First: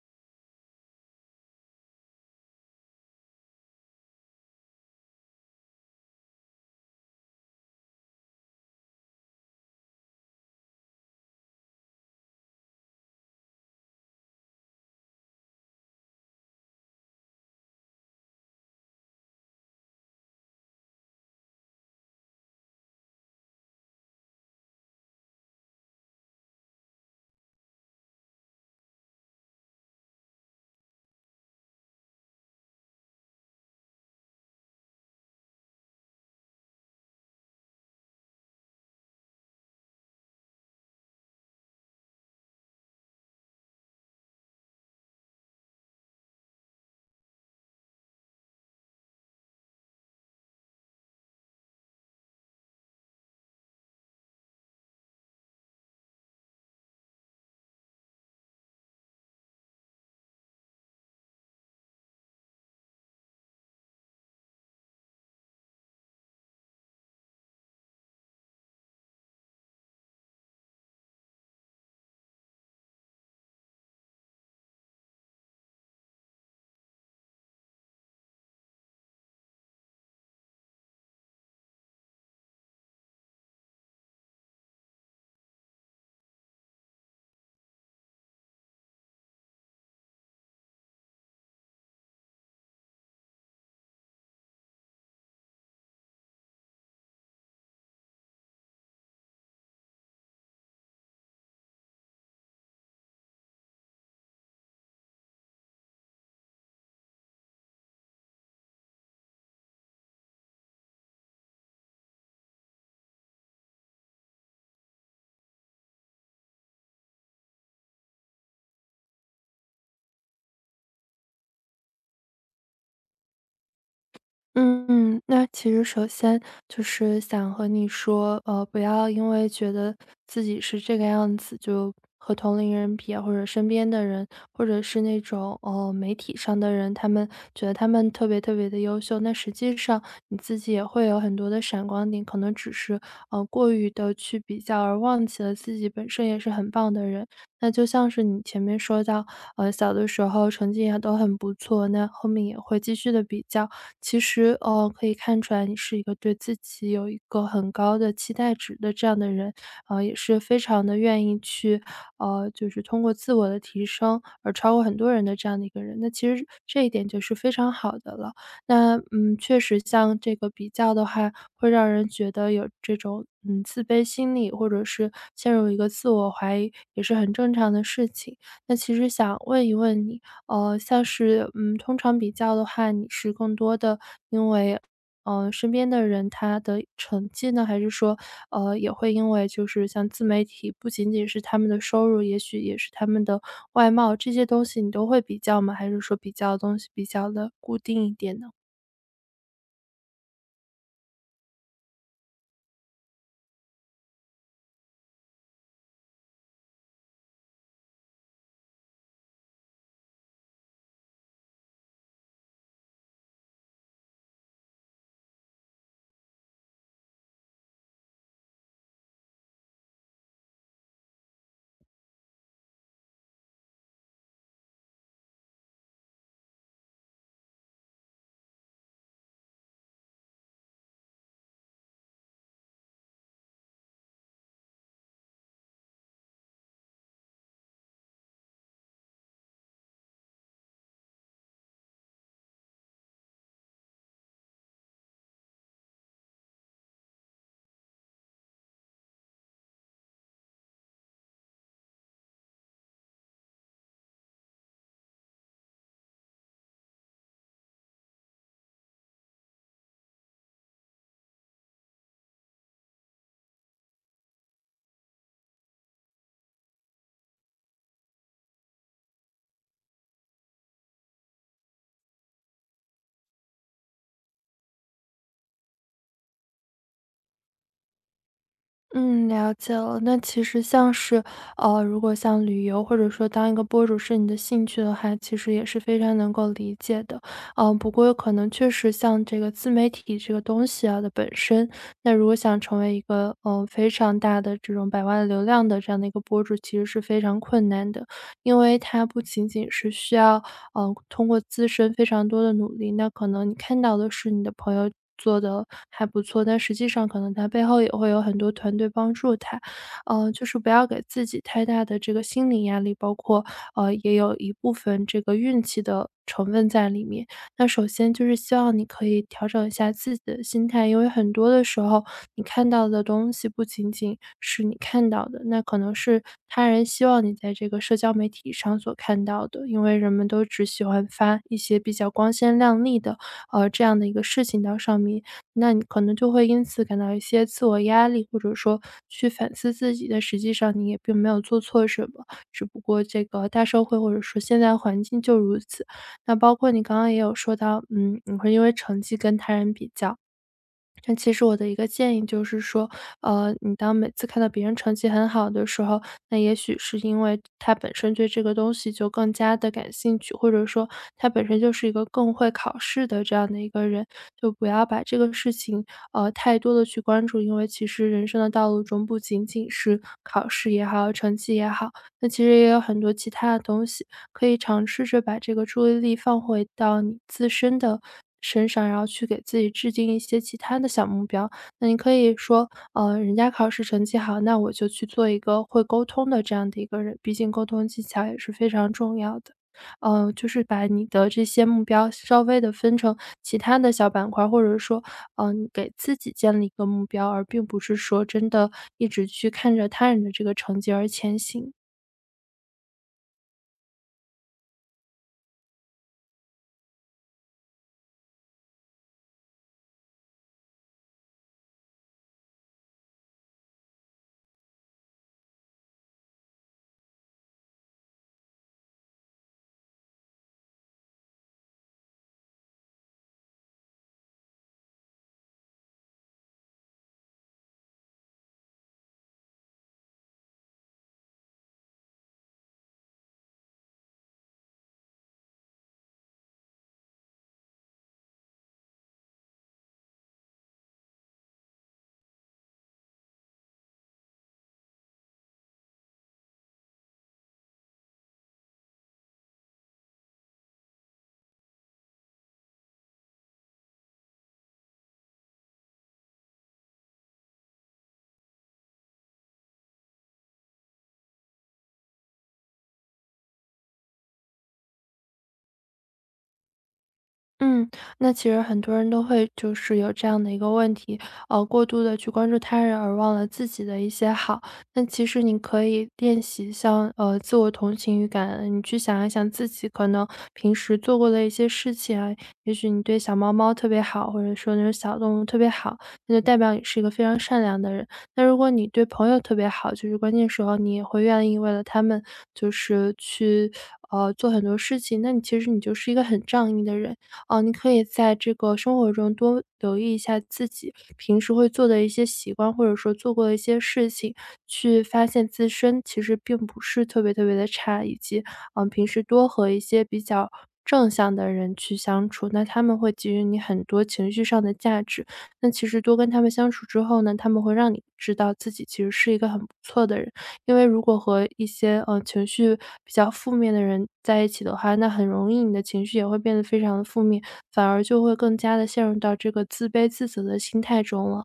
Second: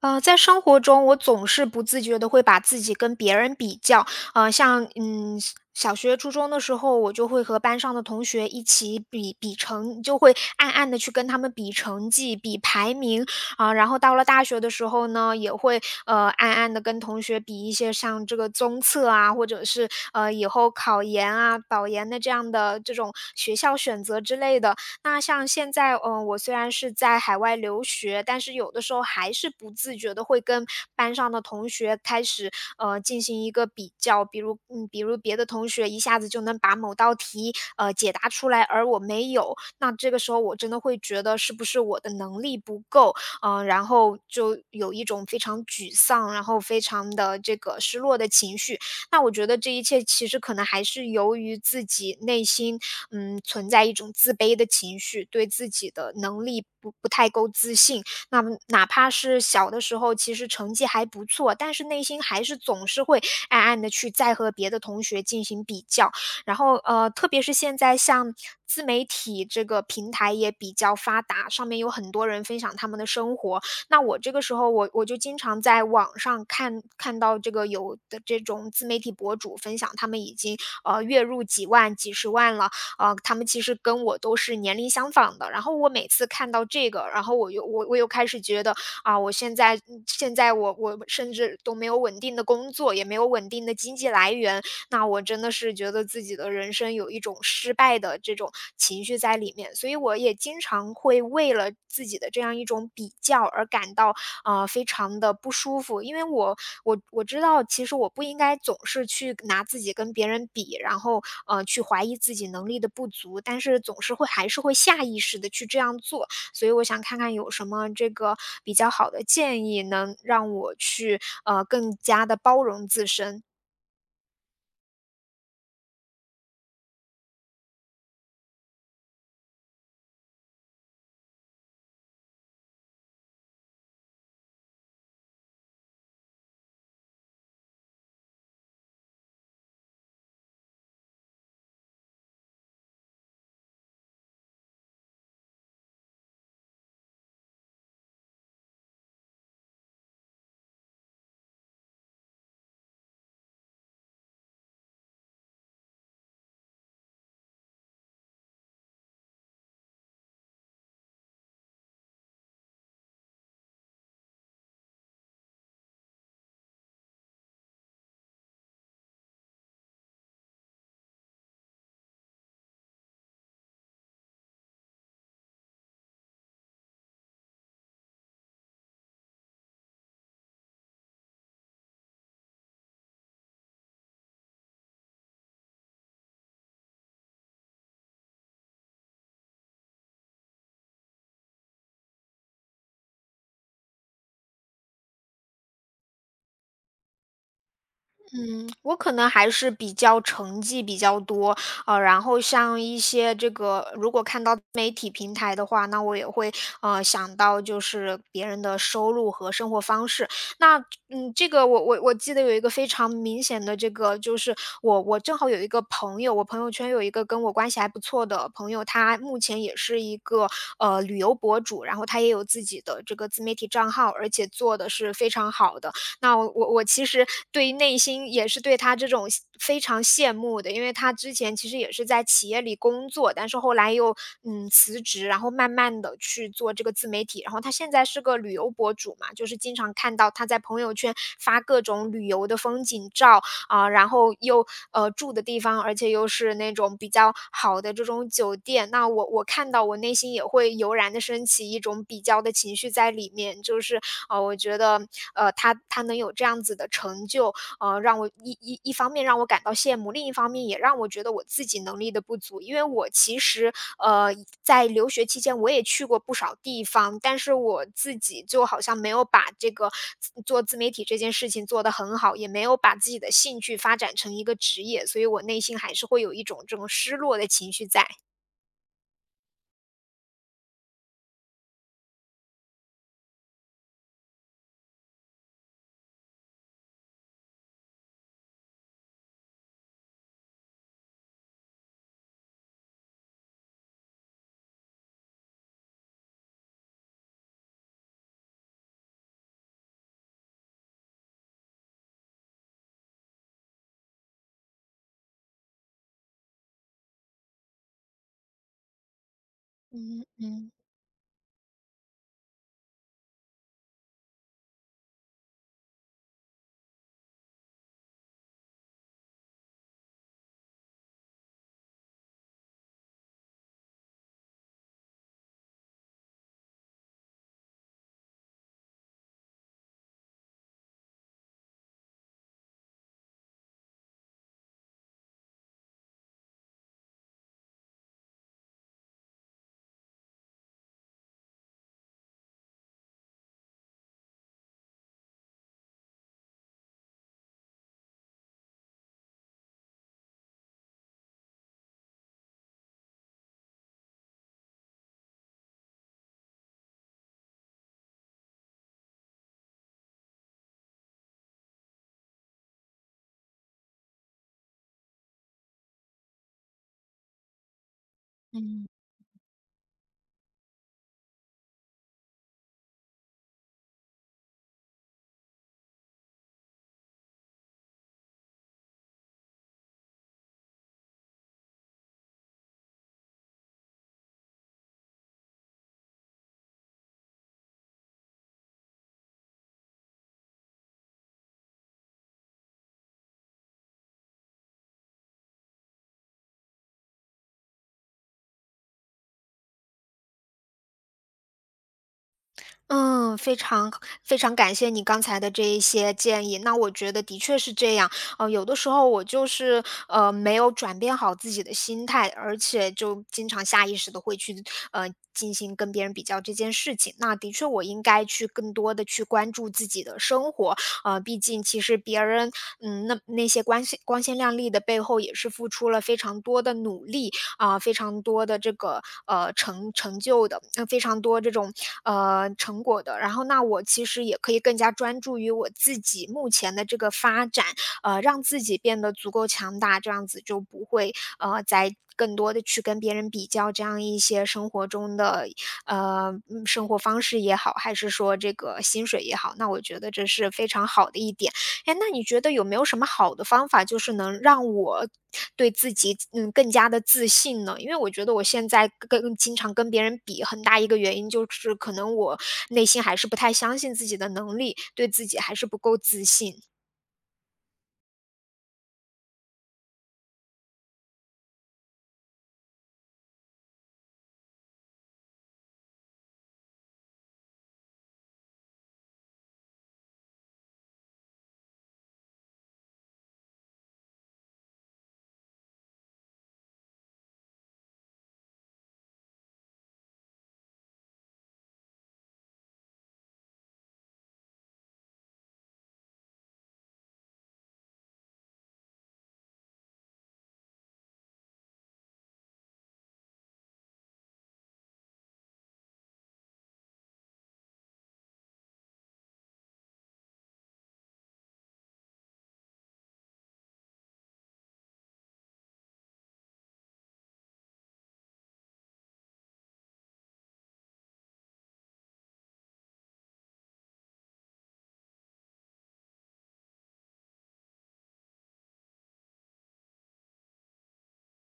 在生活中，我总是不自觉的会把自己跟别人比较。呃，像嗯，小学、初中的时候，我就会和班上的同学一起比比成，就会暗暗的去跟他们比成绩、比排名啊。然后到了大学的时候呢，也会暗暗的跟同学比一些像这个综测啊，或者是以后考研啊、保研的这样的这种学校选择之类的。那像现在，嗯，我虽然是在海外留学，但是有的时候还是不自觉的会跟班上的同学开始，进行一个比较。比如别的同学一下子就能把某道题，解答出来，而我没有，那这个时候我真的会觉得是不是我的能力不够，然后就有一种非常沮丧，然后非常的这个失落的情绪。那我觉得这一切其实可能还是由于自己内心，嗯，存在一种自卑的情绪，对自己的能力不太够自信。那么哪怕是小的时候，其实成绩还不错，但是内心还是总是会暗暗的去再和别的同学进行比较。然后特别是现在像自媒体这个平台也比较发达，上面有很多人分享他们的生活，那我这个时候我就经常在网上看到这个有的这种自媒体博主分享，他们已经月入几万、几十万了，呃，他们其实跟我都是年龄相仿的。然后我每次看到这个，然后我又我我又开始觉得啊，我现在我甚至都没有稳定的工作，也没有稳定的经济来源，那我真的是觉得自己的人生有一种失败的这种情绪在里面，所以我也经常会为了自己的这样一种比较而感到非常的不舒服，因为我知道其实我不应该总是去拿自己跟别人比，然后去怀疑自己能力的不足，但是总是会还是会下意识的去这样做，所以我想看看有什么这个比较好的建议能让我去更加的包容自身。嗯，那其实首先就是想和你说，不要因为觉得自己是这个样子，就和同龄人比啊，或者身边的人，或者是那种媒体上的人，他们觉得他们特别特别的优秀，那实际上你自己也会有很多的闪光点，可能只是过于的去比较，而忘记了自己本身也是很棒的人。那就像是你前面说到，小的时候成绩也都很不错，那后面也会继续的比较。其实，可以看出来你是一个对自己有一个很高的期待值的这样的人，也是非常的愿意去，就是通过自我的提升而超过很多人的这样的一个人。那其实这一点就是非常好的了。那，嗯，确实像这个比较的话，会让人觉得有这种，嗯，自卑心理，或者是陷入一个自我怀疑，也是很正常的事情。那其实想问一问你，像是，嗯，通常比较的话，你是更多的因为，身边的人他的成绩呢，还是说，也会因为就是像自媒体，不仅仅是他们的收入，也许也是他们的外貌，这些东西你都会比较吗？还是说比较的东西比较的固定一点呢？嗯，我可能还是比较成绩比较多，呃，然后像一些这个，如果看到媒体平台的话，那我也会想到就是别人的收入和生活方式。那嗯，这个我记得有一个非常明显的这个，就是我正好有一个朋友，我朋友圈有一个跟我关系还不错的朋友，他目前也是一个旅游博主，然后他也有自己的这个自媒体账号，而且做的是非常好的。那我其实对于内心也是对他这种非常羡慕的，因为他之前其实也是在企业里工作，但是后来又辞职，然后慢慢的去做这个自媒体，然后他现在是个旅游博主嘛，就是经常看到他在朋友圈发各种旅游的风景照，啊、然后又住的地方，而且又是那种比较好的这种酒店，那我看到我内心也会油然的升起一种比较的情绪在里面，就是我觉得他能有这样子的成就，呃，让我一方面让我感到羡慕，另一方面也让我觉得我自己能力的不足。因为我其实，呃，在留学期间我也去过不少地方，但是我自己就好像没有把这个自媒体这件事情做得很好，也没有把自己的兴趣发展成一个职业，所以我内心还是会有一种这种失落的情绪在。嗯，了解了。那其实像是，如果像旅游或者说当一个博主是你的兴趣的话，其实也是非常能够理解的。嗯，不过可能确实像这个自媒体这个东西啊的本身，那如果想成为一个非常大的这种百万流量的这样的一个博主，其实是非常困难的，因为它不仅仅是需要通过自身非常多的努力，那可能你看到的是你的朋友做的还不错，但实际上可能他背后也会有很多团队帮助他。嗯就是不嗯要给自己太大的这个心理压力，包括，也有一部分这个运气的成分在里面。那首先就是希望你可以调整一下自己的心态，因为很多的时候，你看到的东西不仅仅是你看到的，那可能是他人希望你在这个社交媒体上所看到的。因为人们都只喜欢发一些比较光鲜亮丽的，这样的一个事情到上面，那你可能就会因此感到一些自我压力，或者说去反思自己。的，实际上你也并没有做错什么，只不过这个大社会或者说现在环境就如此。那包括你刚刚也有说到，嗯，你会因为成绩跟他人比较。但其实我的一个建议就是说，你当每次看到别人成绩很好的时候，那也许是因为他本身对这个东西就更加的感兴趣，或者说他本身就是一个更会考试的这样的一个人，就不要把这个事情太多的去关注，因为其实人生的道路嗯。中不仅仅是考试也好，成绩也好，那其实也有很多其他的东西，可以尝试着把这个注意力放回到你自身的身上，然后去给自己制定一些其他的小目标。那你可以说，人家考试成绩好，那我就去做一个会沟通的这样的一个人，毕竟沟通技巧也是非常重要的。就是把你的这些目标稍微的分成其他的小板块儿或者说，嗯、你给自己建立一个目标，而并不是说真的一直去看着他人的这个成绩而前行。嗯，非常非常感谢你刚才的这一些建议。那我觉得的确是这样，呃，有的时候我就是没有转变好自己的心态，而且就经常下意识的会去进行跟别人比较这件事情。那的确，我应该去更多的去关注自己的生活，呃，毕竟其实别人那些光鲜亮丽的背后，也是付出了非常多的努力。啊、非常多的这个成就的，非常多这种成果的。然后那我其实也可以更加专注于我自己目前的这个发展，呃，让自己变得足够强大，这样子就不会再更多的去跟别人比较这样一些生活中的生活方式也好，还是说这个薪水也好，那我觉得这是非常好的一点。哎，那你觉得有没有什么好的方法，就是能让我对自己，嗯，更加的自信呢？因为我觉得我现在跟经常跟别人比，很大一个原因就是可能我内心还是不太相信自己的能力，对自己还是不够自信。嗯，那其实很多人都会就是有这样的一个问题，过度的去关注他人而忘了自己的一些好。那其实你可以练习像，自我同情与感恩，你去想一想自己可能平时做过的一些事情啊，也许你对小猫猫特别好，或者说那种小动物特别好，那就代表你是一个非常善良的人。那如果你对朋友特别好，就是关键时候你也会愿意为了他们就是去，做很多事情，那你其实你就是一个很仗义的人。哦，你可以在这个生活中多留意一下自己平时会做的一些习惯，或者说做过的一些事情，去发现自身其实并不是特别特别的差，以及嗯、平时多和一些比较正向的人去相处，那他们会给予你很多情绪上的价值。那其实多跟他们相处之后呢，他们会让你知道自己其实是一个很不错的人。因为如果和一些，情绪比较负面的人在一起的话，那很容易你的情绪也会变得非常的负面，反而就会更加的陷入到这个自卑自责的心态中了。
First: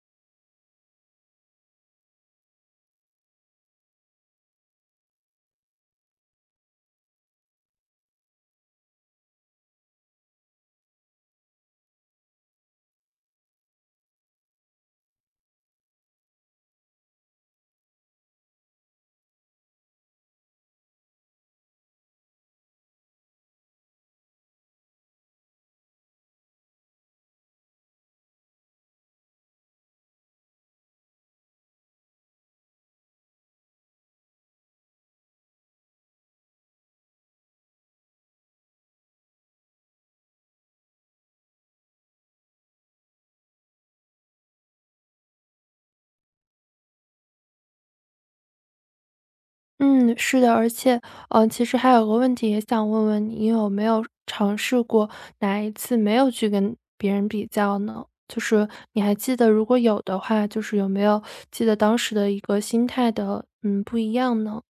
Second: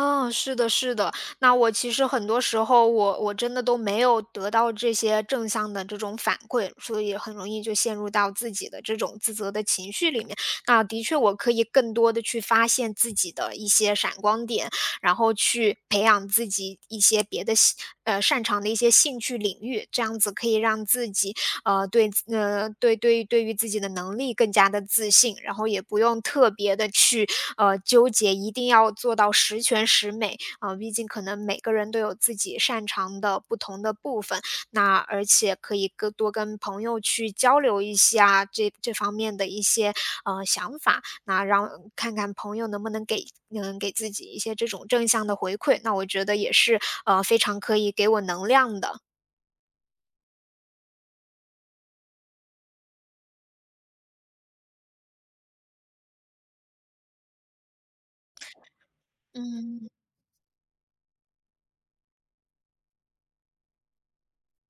嗯，是的，是的。那我其实很多时候我真的都没有得到这些正向的这种反馈，所以很容易就陷入到自己的这种自责的情绪里面。那的确，我可以更多的去发现自己的一些闪光点，然后去培养自己一些别的兴呃擅长的一些兴趣领域，这样子可以让自己呃对自呃对对对于自己的能力更加的自信，然后也不用特别的去纠结一定要做到十全十美，啊，毕竟可能每个人都有自己擅长的不同的部分，那而且可以更多跟朋友去交流一下这方面的一些，呃，想法，那让看看朋友能不能给嗯，给自己一些这种正向的回馈，那我觉得也是，呃，非常可以给我能量的，嗯，是的，而且，嗯，其实还有个问题也想问问你，你有没有尝试过哪一次没有去跟别人比较呢？就是你还记得如果嗯。有的话，就是有没有记得当时的一个心态的，嗯，不一样呢？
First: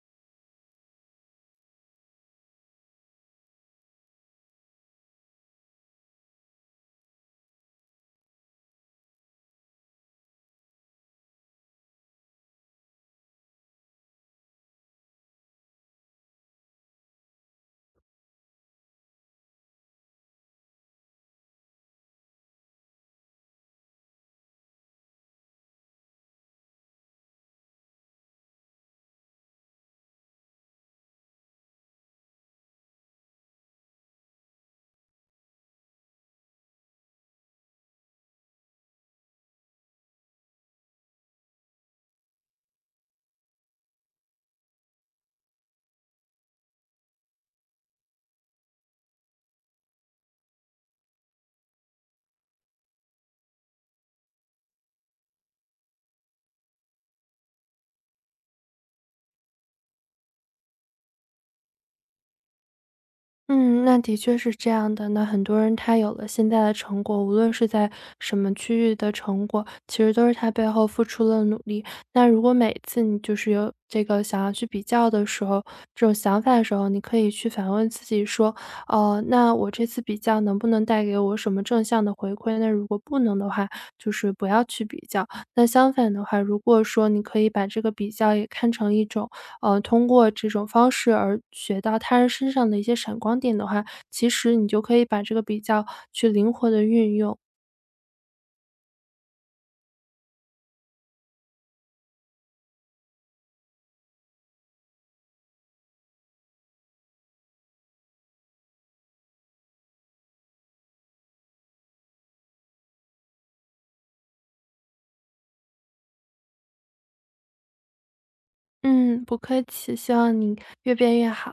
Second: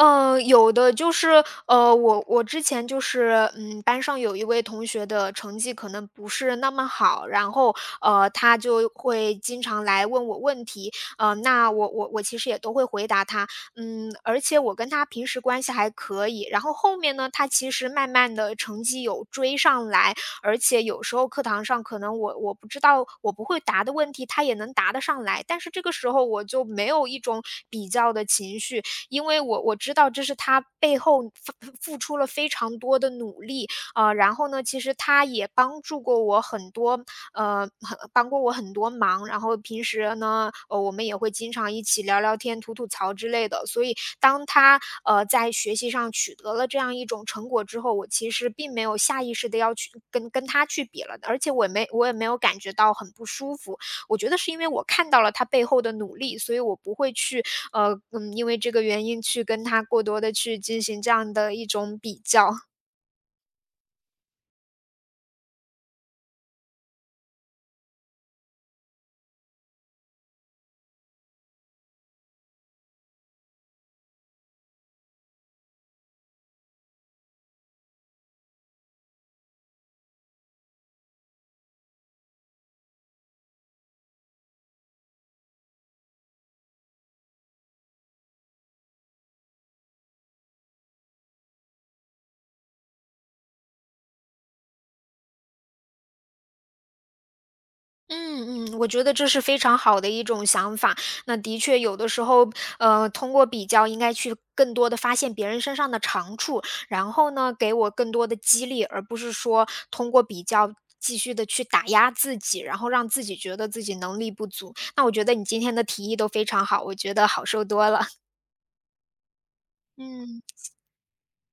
嗯，有的就是，呃，我之前就是，嗯，班上有一位同学的成绩可能不是那么好，然后，呃，他就会经常来问我问题，呃，那我其实也都会回答他，嗯，而且我跟他平时关系还可以，然后后面呢，他其实慢慢的成绩有追上来，而且有时候课堂上可能我不知道我不会答的问题，他也能答得上来，但是这个时候我就没有一种比较的情绪。因为我知道这是他背后付出了非常多的努力啊，呃，然后呢，其实他也帮助过我很多，呃，帮过我很多忙，然后平时呢，呃，我们也会经常一起聊聊天、吐吐槽之类的，所以当他在学习上取得了这样一种成果之后，我其实并没有下意识的要去跟他去比了，而且我也没有感觉到很不舒服，我觉得是因为我看到了他背后的努力，所以我不会去因为这个原因去跟他过多的去进行这样的一种比较。嗯，那的确是这样的。那很多人他有了现在的成果，无论是在什么区域的成果，其实都是他背后付出了努力。那如果每次你就是有这个想要去比较的时候，这种想法的时候，你可以去反问自己说，哦，那我这次比较能不能带给我什么正向的回馈？那如果不能的话，就是不要去比较。那相反的话，如果说你可以把这个比较也看成一种通过这种方式而学到他人身上的一些闪光点的话，其实你就可以把这个比较去灵活的运用。嗯嗯，我觉得这是非常好的一种想法。那的确有的时候，呃，通过比较应该去更多的发现别人身上的长处，然后呢，给我更多的激励，而不是说通过比较继续的去打压自己，然后让自己觉得自己能力不足。那我觉得你今天的提议都非常好，我觉得好受多了。嗯，不客气，希望嗯。你越变越好。